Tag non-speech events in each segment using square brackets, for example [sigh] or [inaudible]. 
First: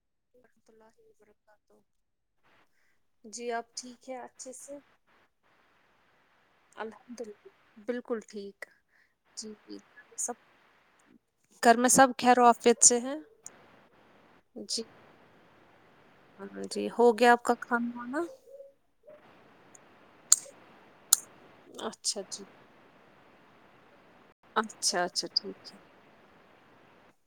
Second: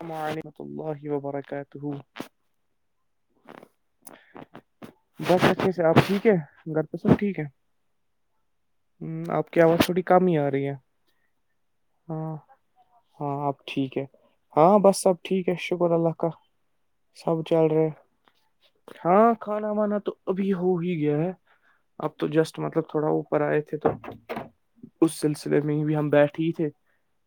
السلام علحمۃ اللہ وبرکاتہ جی آپ ٹھیک ہے اچھے سے بس ا ٹھ سے آپ ٹھیک ہے گھر تو سب الحمد ٹھیک ہے للہ بالکل ٹھیک ہ آپ جی کی جی آواز تھوڑی کام ہی آ سب رہی ہے گھر میں سب ہاں خیر و عافیت سے ہیں ہاں آپ ٹھیک ہے ہاں جی بس سب ٹھیک ہے شکر اللہ کا ہاں جی ہو گیا سب آپ کا چل رہے کھانا وانا ہاں کھانا وانا تو ابھی ہو ہی گیا ہے اب اچھا تو جی جسٹ مطلب تھوڑا وہ پر آئے تھے تو اچھا اس اچھا سلسلے ٹھیک ہے میں بھی ہم بیٹھے ہی تھے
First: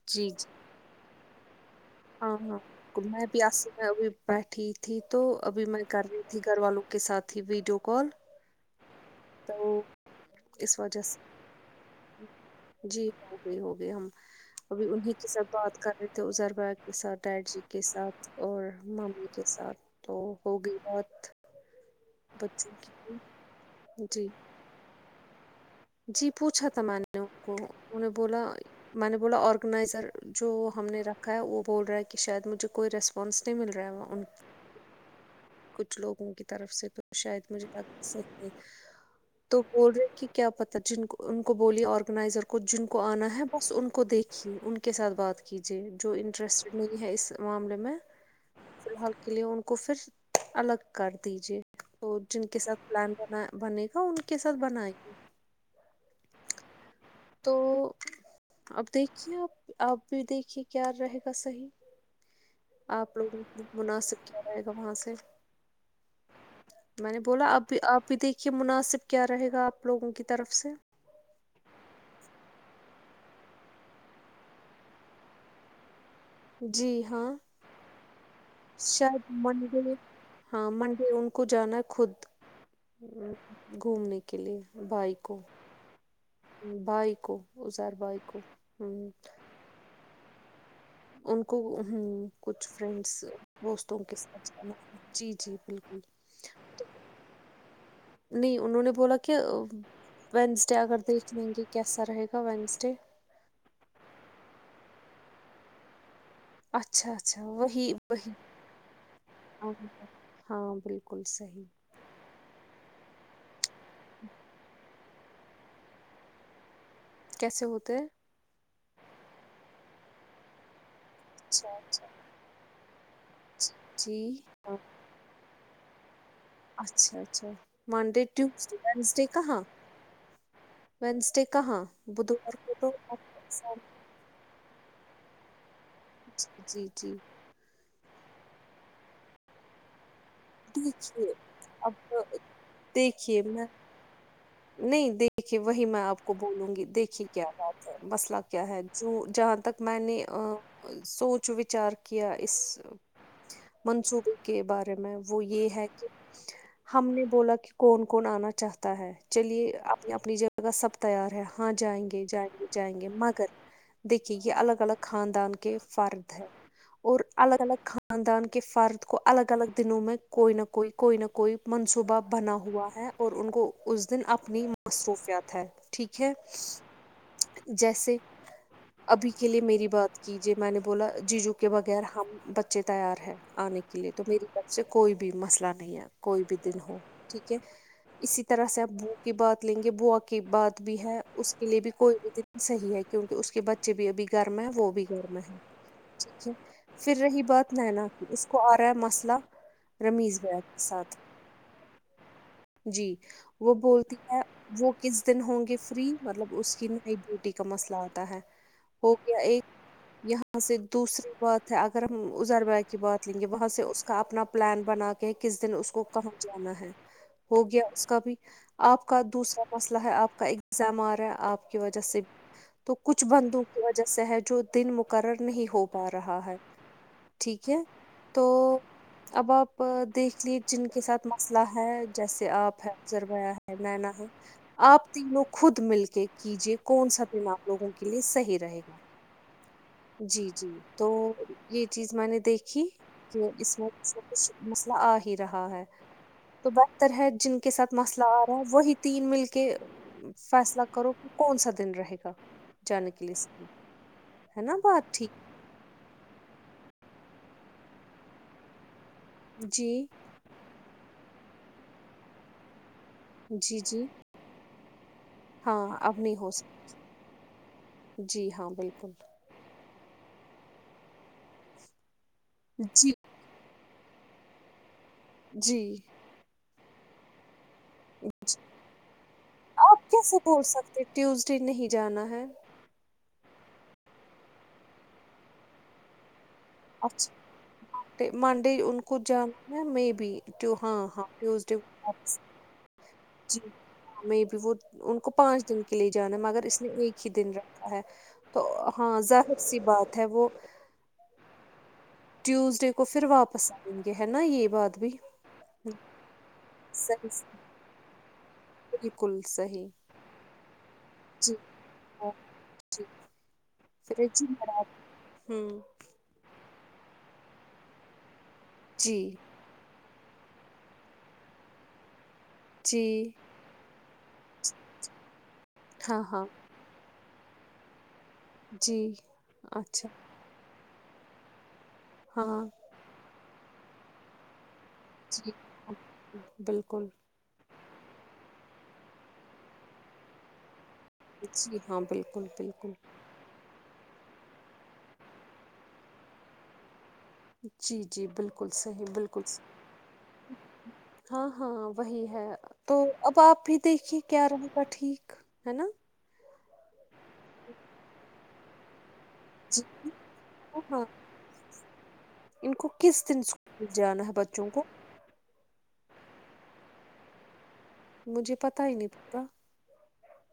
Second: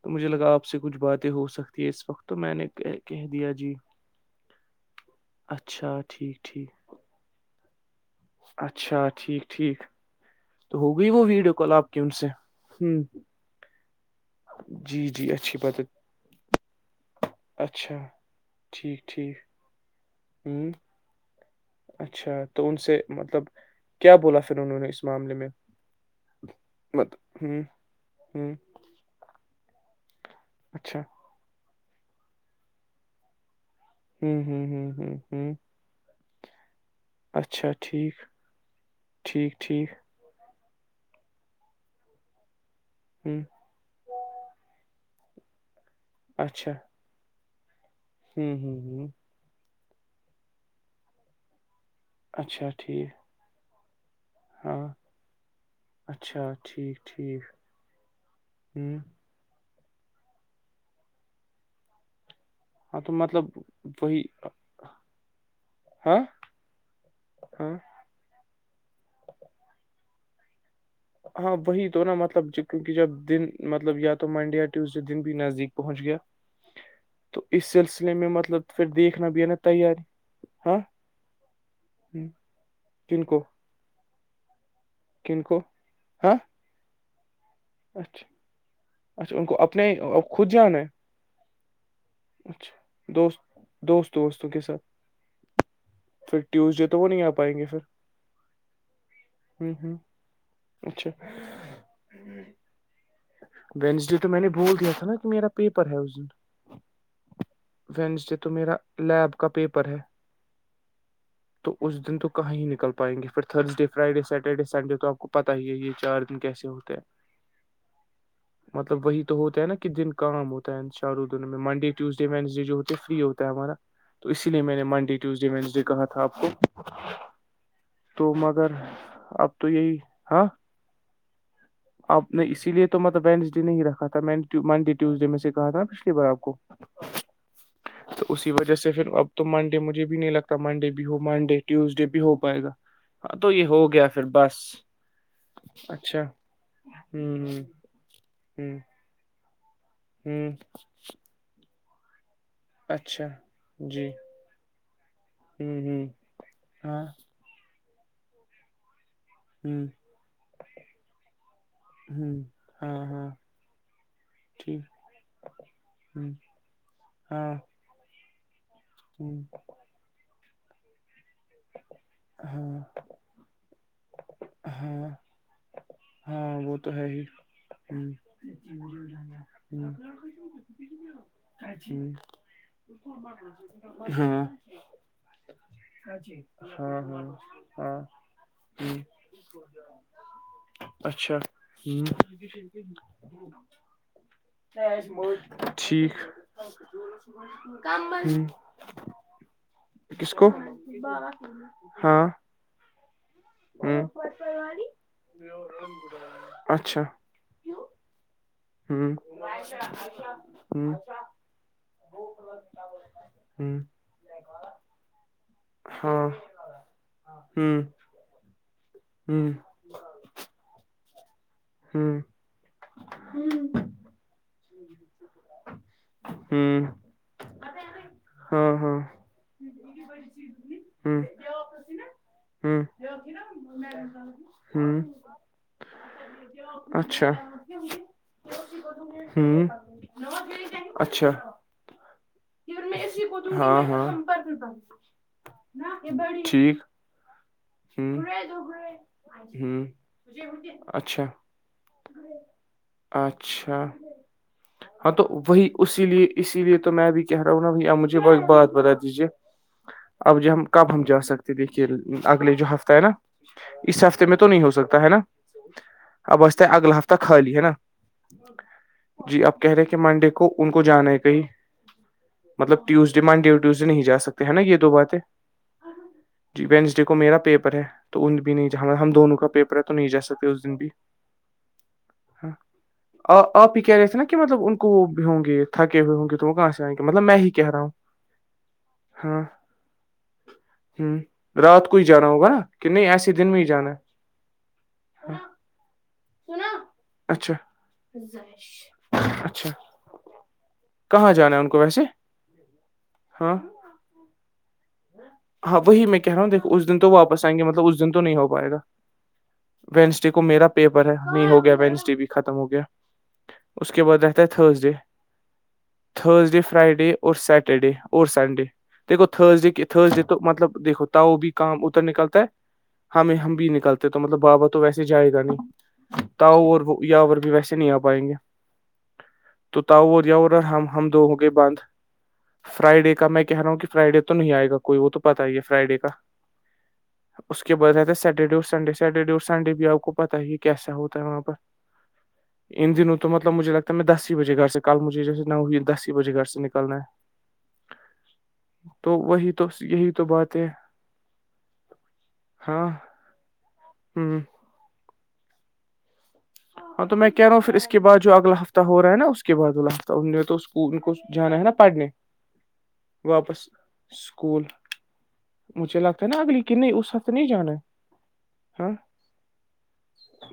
تو مجھے جی جی لگا آپ سے کچھ باتیں ہو سکتی ہے اس وقت تو ہاں میں ہاں نے کہہ میں کہہ دیا پیاس جی میں ابھی بیٹھی تھی تو ابھی میں اچھا کر رہی ٹھیک تھی گھر ٹھیک والوں کے ساتھ ت ویڈیو کال اچھا ٹھیک تو ٹھیک تو اس ہو وجہ گئی سے وہ ویڈیو کال آپ کی ان سے ہ جی ہو گئی ہوگی ہم ابھی جی انہیں کے جی ساتھ اچھی بات ہے کر رہے تھے ازر با کے ساتھ ڈیڈ جی کے اچھا ساتھ اور ٹھیک ممیمی ٹھیک کے ساتھ تو ہوں ہوگی بہت اچھا تو ان سے مطلب کیا جی بولا پھر انہوں نے اس معاملے میں جی پوچھا تھا میں مت نے ان کو ہوں انیں بولا ہوں میں نے بولا آرگنائزر جو ہم اچھا نے رکھا ہے وہ بول رہا ہے کہ شاید مجھے کوئی ریسپانس نہیں مل رہا ہے وہاں ان ہ ہ ہ ہ ہ کچھ لوگوں کی طرف سے تو شاید مجھے ب ٹھیک سیک ٹھیک تو بول ٹھیک رہے کہ کیا پت جن کو ان کو بولیے آرگنائزر کو جن کو آنا ہوں ہے بس ان کو دیکھیے ان کو کے ساتھ بات کیجیے جو اچھا انٹرسٹ نہیں ہے اس معاملے میں ہوں ہوں ہوں سال کے لیے ان کو پھر الگ کر دیجیے تو جن کے اچھا ساتھ ٹھیک پلان بنا بنے گا ان کے ساتھ ہاں بنائے گ اچھا ٹھیک ٹھیک تو اب ہوں دیکھیے آپ آپ بھی دیکھیے کیا رہے گا صحیح ہاں تو آپ لوگوں مطلب وہی مناسب کیا جائے گا وہاں سے ہاں میں نے بولا اب ہاں بھی آپ بھی دیکھیے مناسب کیا رہے گا آپ لوگوں کی طرف سے ہاں وہی تو نا مطلب کیونکہ جب دن مطلب یا تو منڈے یا ٹیوزڈے دن بھی نزدیک پہنچ گیا جی ہاں تو اس سلسلے میں مطلب پھر دیکھنا شاید بھی ہے نا منڈے تیاری ہاں منڈے ان کو جانا ہے خود ہوں، کن کو گھومنے کے لیے بائیکوں کن کو ہاں بھائیکوں اچھا اچھا ان کو اپنے اور خود جانا ہے ان کو ہ کچھ فرینڈس اچھا دوست دوستوں دوست کے ساتھ دوستوں ج جی جی بالکل پھر ٹیوزڈے تو وہ نہیں آ پائیں گے پھر نہیں انہوں نے بولا کہ ہ ہ وینسڈے اگر اچھا دیکھ دیں گے کیسا رہے گا وینسڈے وینسڈے تو میں نے بول دیا تھا نا کہ میرا پیپر ہے اس دن اچھا اچھا وہی وہی وینسڈے تو میرا لب کا پیپر ہے ہاں بالکل صحیح تو اس دن تو کہیں ہی نکل پائیں گے پھر تھرزڈے فرائیڈے سیٹرڈے سنڈے تو آپ پتا ہی ہے یہ چار دن کیسے ہوتے کیسے ہوتے ہیں مطلب وہی تو ہوتا ہے نا کس دن کام ہوتا چار دنوں میں اچھا منڈے اچھا ٹیوزڈے وینسڈے جو ہوتے ہیں فری ہوتا ہے ہمارا اچھا جی تو اسی لیے میں ہاں نے منڈے کے ٹیوزڈے وینسڈے کہاںا تھا آپ کو اچھا اچھا منڈے تو مگر ٹیوزڈے وینسڈے اب کہاں تو یہی ہاں وینسٹے کہ ہاں آپ نے بدھوار اسی لیے کو تو آپ مطلب کا وینڈسڈے ایگزام نہیں رکھا تھا منڈے ٹیوزڈے میں سے کہا تھا نا پچھلی بار آپ کو ہے۔ جی جی جی تو اسی وجہ سے پھر اب تو منڈے مجھے بھی نہیں لگتا منڈے بھی ہو چ منڈے اب ٹیوزڈے بھی ہو [unintelligible] پائے گا ہاں دیکھیے تو میں یہ ہو گیا پھر بس نہیں دیکھیے وہی میں اچھا آپ کو بولوں گی دیکھیے کیا ہ بات ہے مسئلہ ہ کیا ہے جو جہاں تک میں نے ہ سوچ وچار کیا اس اچھا جی منصوبے کے بارے میں وہ ہ یہ ہے ہ کہ ہاں ہم نے بولا کہ کون کون آنا چاہتا ہے چلیے ہ اپنی اپنی جگہ سب تیار ہے ہاں جائیں گے ہ جائیں گے جائیں ہاں گے ہاں مگر دیکھیے یہ ٹھیک الگ الگ خاندان کے ہ فرد ہے اور ہاں الگ الگ خان خاندان کے فرد کو ہوں الگ الگ دنوں میں کوئی نہ کوئی کوئی نہ کوئی منصوبہ بنا ہاں ہوا ہے اور ان کو اس دن اپنی ہاں مصروفیات ہے ٹھیک ہے ہاں وہ تو ہے ہی ہوں جیسے ابھی کے لیے میری ہوں بات کیجیے میں نے بولا جی جو کے بغیر ہوں ہم بچے تیار ہیں آنے کے لیے تو ہاں میری طرف سے کوئی بھی مسئلہ نہیں ہے کوئی بھی دن ہو ہاں ہاں ٹھیک ہے ہاں اسی طرح سے آپ ہ ب کی بات لیں گے بوک کی بات بھی ہے اچھا اس کے لیے ہ بھی کوئی بھی صحیح ہے کیونکہ اس کے بچے بھی ابھی گرم ہے وہ بھی گرم ہے ٹھیک پھر رہی بات نینا کی ہ اس کو آ رہا ہے مسئلہ کس رمیز کو بھیا کے ساتھ ہاں جی وہ ہ بولتی ہے وہ کس دن ہوں گے فری مطلب اس کی اچھا نائٹ ڈیوٹی کا مسئلہ آتا ہے ہ ہو گیا ایک یہاں سے ہ دوسری بات اگر ہم ازر بائے کی بات لیں گے وہاں ہ سے اس کا اپنا پلان بنا کے کس دن اس کو ہاں کہاں جانا ہے ہو ہ گیا اس کا بھی آپ کا دوسرا مسئلہ ہے آپ کا اگزام آ رہا ہے آپ کی ہ وجہ ہ سے بھی تو کچھ بندو کی وجہ سے ہے جو دن مقرر نہیں ہو پا رہا ہے ہ ٹھیک ہے تو ہاں ہاں اب آپ دیکھ لیے جن کے ہ ہ ساتھ ہ مسئلہ ہے جیسے آپ ہیں زربیا ہے نینا ہے آپ تینوں خود مل کے کیجیے کون سا اچھا دن آپ لوگوں کے لیے صحیح رہے گا ہ [inaudible] جی جی تو اچھا یہ چیز میں نے دیکھیھی کہ اس ہاں میں ہاں کچھ مسئلہ آ ہی رہا ہے تو ٹھیک بس ر ہے جن کے ساتھ ہ مسئلہ آ رہا ہے وہی تین مل کے ہ فیصلہ کرو اچھا کہ کون سا دن رہے گا جانے کے لیے اس لی اچھا ہے نا بات ہاں تو ٹھیک وہی اسی لیے اسی لیے تو میں بھی کہہ رہا ہوں نا بھ آپ مجھے وہ ایک بات بتا دیجیے جی اب ج ہم کب ہم جا سکتے دیکھیے اگلے جو ہفتہ ہے نا جی، اس جی، ہفتے میں تو تو نہیں ہو سکتا ہے نا ہاں، اب نہیں ہو ابچتے سکتا اگلا ہفتہ خالی ہے نا جی ہاں، بالکل، جی اب کہ رہے کہ منڈے کو ان کو جانا ہے کہیں مطلب جی، ٹیوزڈے منڈےٹی ے نہیں جا سکتے ہے نا یہ دو باتیں جی جی وینسڈے کو میرا پیپر ہے تو ان بھی جی، نہیں ج ہم دونوں کا پیپر ہے تو آپ نہیں جا کیسے سکتے اس بول دن بھی سکتے ٹیوزڈے نہیں جانا ہے؟ ہاں آپ آپ ہی کہہ رہے نا کہ مطلب ان کو وہ بھی ہوں گے تھے ہوئے ہوں گے تو وہ کہاں سے آئیں گےطلب اچھا، میں ہی کہہ رہاوں منڈے ان کو جانا ہے م بی ہاں ہ ہاں ٹیوزڈے رات کو جانا ہوگا کہ نہیں ایسے دن میں ہی جانا ہے م بھی وہ ان کو پانچ دن کے لیے جانا مگر اس نے ایک ہی دن اچھا رکھا ہے تو ہاں ظاہر اچھا سی بات ہے وہ کہاں جانا ہے ان کو ویسے ٹیوزڈے کو پھر ہاں واپس آئیں گے ہے نا یہ بات بھی ہاں وہی میں کہہ رہا ہوںیکھ اس دن تو واپس آئیں گے مطلب اس دن تو نہیں ہو پائے گا بکل صحیح وینسڈے کو میرا پیپر ہے نہیں جی ہو گیا وینس ڈے بھی ہاں ختم ہو گیا جی اس کے بعد پھر رہتا جی ہے تھرز میڈم ڈے ہوں تھرز ڈے فرائیڈے اور سیٹرڈے اور سنڈے د جی گو تھرزڈے کہ تھرزڈے تو مطلب دیکو تاؤ بھی کام اتر نکلتا ہے جی ہمیں ہم بھی نکلتے تو مطلب بابا تو ویسے جائے گا نہیں ہاں ہاں تاؤ اور یاور بھی ویسے نہیں آ پائیں گے جی تو اچھا تاور یاور ہم ہم دگوں کے بند ہاں فرائیڈے کا میں کہہ رہا ہوں کہ فرائیڈے تو نہیں آئے گا کوئی وہ تو پتا جی ہی ہے ہاں فرائیڈے کا بالکل اس کے بعد رہتا ہے سیٹرڈے اور سنڈے سیٹرڈے اور سنڈے بھی آپ کو پتا ہی کیا سا ہوتا وہاں پر جی ہاں بالکل بالکل ان دنوں تو مطلب مجھے لگتا ہے میں دس ہی بجے گھر سے کل مجھےیسے نوئی دس ہی بجے گھر سے نکلنا ہے جی جی بالکل صحیح تو بالکل وہی تو یہی تو بات ہے ہاں ہاں وہی ہے ہاں تو اب آپ بھی دیکھیے ہ کیا کا ٹھیک ہے نا ہاں تو میں کہہ رہا ہوں پھر اس کےعد جو اگلا ہفہ ہو رہا ہےا اس کے کے بعد جی الف ان نے تو اس ان ہاں کو جانا ہے نا پڑھنے ان کو کس دن واپس اسکول جانا ہے اسکول بچوں کو مجھے لگتا ہے نا اگلی ک نہیں اس ہفتے نہیں جانا ہے مجھے پتا ہاں ہی نہیں پا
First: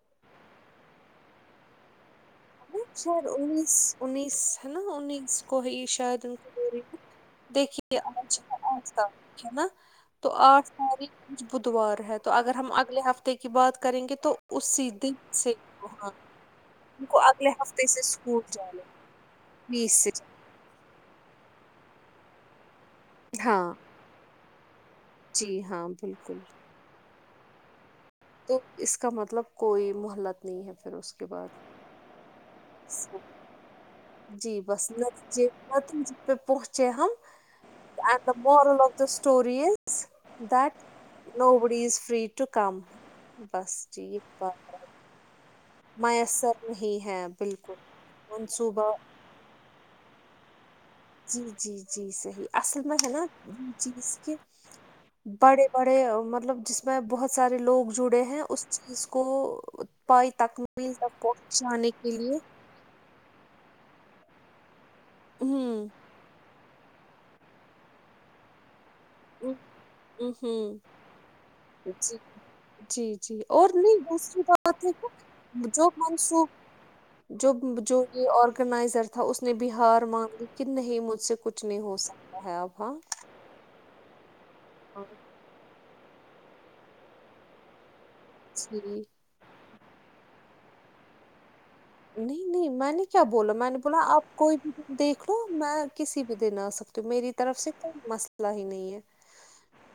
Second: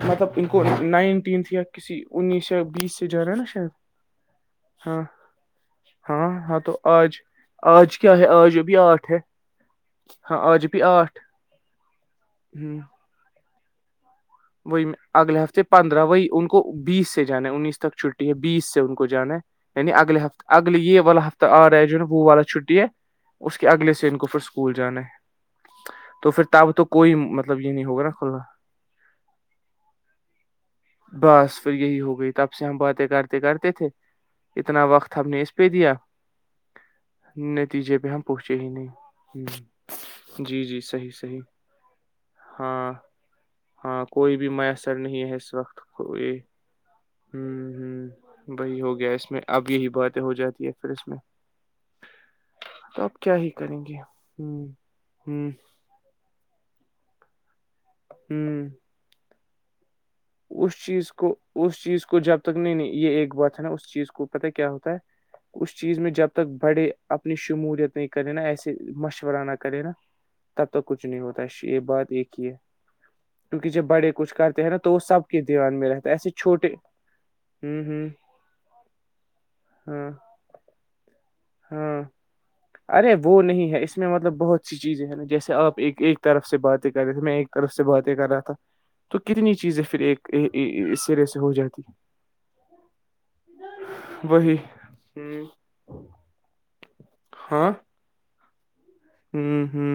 مطلب ان کو نائنٹینھ یا کسی انیس یا بیس سے جا شاید رہا ہے نا انیس انیس ہے نا ہاں انیس کو ہے شاید ہاں ان کو ہاں د تو رہی آج دیکھی آ کیا ہے آج ابھی آٹھ ہے کل دیک تو ہاں آج آٹھ ابھی تاریخ بدھوار ہے تو اگر ہ ہم اگلے ہفتے کی بات کریں گے تو وہی اسی دن اگلے سے ہفتے پندرہ ہاں وہی ان کو ان بیس کو سے جان اگلے انیس ہفتے تک سے چھٹی ہے اسکول بیس جانا سے ان کو جانا ہے یعنی بیس سے اگلے ہفتے اگلے یہ والا ہفتہ آ رہا ہے جو نا وہ والا چھٹی ہے اس کے ہاں اگلے سے ان کو پھر اسکول جانا ہے جی ہاں تو بالکل پھر تب تو کوئی مطلب یہ نہیں ہوگا نا کھنا تو اس کا مطلب کوئی مہلت نہیں ہے پھر اس کے بعد بس پھر یہی ہو گئی ت آپ سے ہم باتیں کرتے کرتے تھے جی اتنا بس وقت ہم نے نتیجے اس پہ دیا نتیجے پہ پہنچے ہم نتیجے پہ ہم م پہنچے ہی نہیں لوگ دا اسٹوری ہوں، از جی دیٹ جی صحیح صحیح نو بڑی از فری ٹو کم ہاں بس ہاں جٹی کوئی بھی میسر نہیں ہے اس وقت کو یہ نہیں ہے ہ بالکل ہوں وہی منصوبہ ہو گیا اس میں اب یہی باتیں ہو جاتی ہے پھر اس میں جی جی جی صحیح اصل میں تو ہے اب نا کیا ہی یہ کریں گے چیز کے ہ ہ بڑے بڑے مطلب جس میں بہت سارے لوگ جڑے ہیں اس ہ چیز کو پائی اس تکمیل چیز تک کو اس پہنچانے چیز کے کو لیے جب تک نہیں نہیں یہ ایک بات ہے نا اس چیز کو پتا کیا ہوتا ہے اس ہوں چیز میں جب تک بڑے اپنی شمولیت نہیں کرے نا ایسے مشور ہوں کرینا تب ہوں توک کچھ نہیں ہوتا یہ بات جی ایک ہی ہے جی جی اور کیونکہ جب نہیں بڑے کچھ دوسری کرتے ہیں نا بات ہے تو وہ سب کے کہ دھیان جو میں رہتا ہے ایسے منسوخ چھوٹے جو ہ جو ہ یہ آرگنائزر تھا اس نے بہار ہاں مانگ لی ک نہیں مجھ سے کچھ نہیں ہو ہاں سکتا ہے اب ہاں ارے وہ نہیں ہے اس اس میں مطلب بہت سی چیزیں ہیں ن جیسے آپ ایک طرف سے باتیں کر رہے میں ایک طرف سے باتیں کر رہا تھا جی تو کتنی چیزیں پھر ایک اس سرے سے ہو جاتی ہیں نہیں نہیں میں نے کیا بولا میں نے بولا آپ ہیں۔ وہی کوئی بھی دیکھ لو ہ میں کسی بھی دن آ سکتی ہوں میری طرف سے کوئی مسئلہ ہی نہیں ہے ہوں ہوں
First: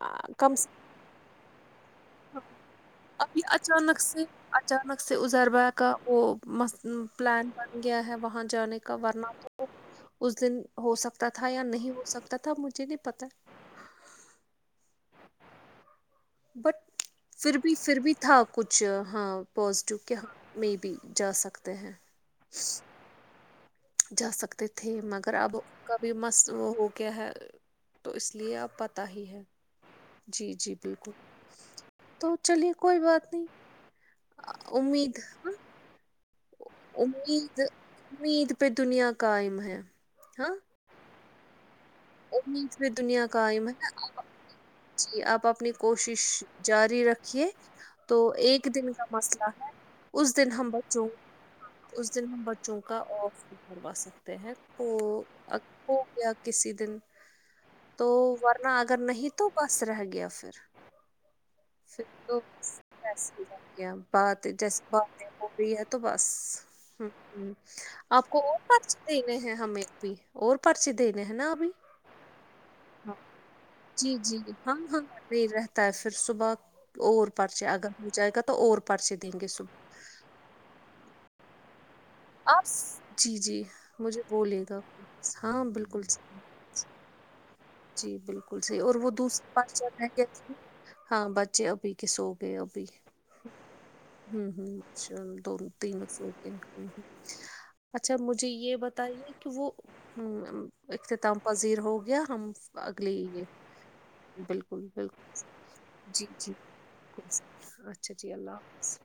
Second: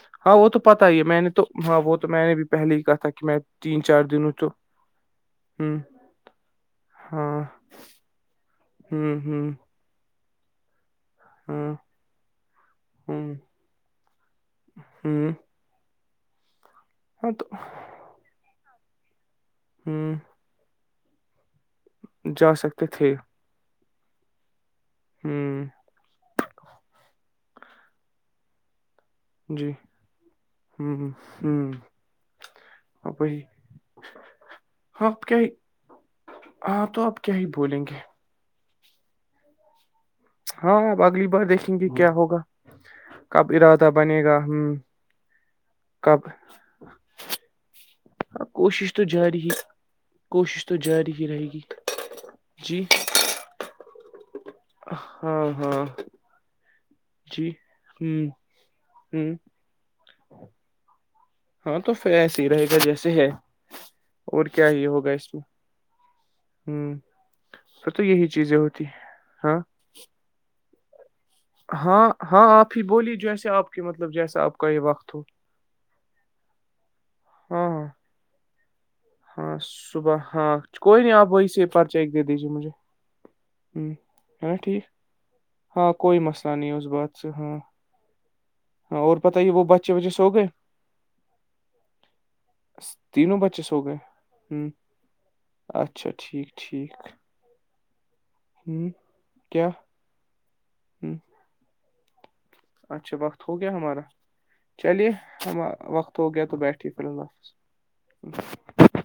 آ، ہاں وہ کم تو سے پتا ہی ہے میں نے تو ہاں وہ تو میں نے کم بھی پہلے ہی کہا تھا کہ میں ابھی تین اچانک چار دن سے ہوں تو اچانک سے ہ ازربا کا وہ ہاں پلان بن گیا ہے وہاں جانے ہ کا ورنہ ہ اس دن ہو سکتا تھا یا ہاں نہیں ہو سکتا تھا مجھے نہیں پتاہ ہوں بٹ پھر بھی پھر بھی تھا کچھ ہاں پازیٹیو کیااں ہ میں بھی جا سکتے ہیں جا سکتے تھے جا سکتے تھے ہ مگر اب کا بھی مس وہ ہو گیا ہے تو اس لیے آپ پ پ ہی ہے جی جی جی ہ بالکل ہ تو چلیے کوئی بات وہی نہیں ہاں امید آپ کیا ہی ہاں تو آپ کیا ہی امید بولیں گے امید پہ دنیا کاائم ہے ہاں ہاں آپ اگلی بار دیکھی بھی کیا ہو دنیا کائم ہے نا گا ہ جی آپ اپنی کوشش کب جاری رکھیے تو ایک دن کوشش تو کا جاری مسئلہ ہی ہے اس دن کوشش ہم تو بچوں جاری ہی رہے گی اس دن ہم بچوں جی کا کروا سکتے ہیں ہاں ہاں کسی دن جی ہ تو ہ ورنہ اگر نہیں تو بس رہ گیا پھر ہاں پھر تو ایسے ہی رہے گا جیسے ہے اور بات کیا جیسے ہی ہوگا باتیں اس میں ہو رہی ہے تو بس ہ ہ پھر تو یہی آپ کو چیزیں اور ہوتی ہیں۔ دینے ہیں ہاں ہمیں بھی اور پرچی دینے ہیں نا ابھی ہاں ہاں آپ ہی ہاں بولی جیسے آپ کے مطلب جیسا آپ کا یہ وقت ہو ت پھر صبح اور پرچے ہاں ہاں اگر ہو جائے گا تو اور پرچے دیں گے ہاں صبح صبح ہاں کوئی نہیں آپ وہی سے چیک دے دیجیے آپ مجھے س- جی جی مجھے ہے نا بولیے گا ٹھیک ہاں بالکل کوئی صحیح مسئلہ نہیں ہے اس بات اچھا ہاں جی بالکل صحیح اور ہاں وہ پت دوسرے یہ وہ پاس جل بچے رہ وچے ہے گ سو گئے ہاں بچے ابھی کے سو گئے ابھی تینوں بچے سو گئے ہ ہ اچھا دوون تین اچھا سوتے ٹھیک ٹھیک اچھا مجھے ہ یہ بتائیے کہ کیا وہ ہ ہ اختتام پذیر ہو گیا ہم اگلی اچھا وقت یہ ہو گیا ہمارا بالکل چلیے بالکل ہم وقت جی ہو گیا جی تو بیٹھیے پھر اللہ بالکل اچھا جی اللہ حافظ حافظ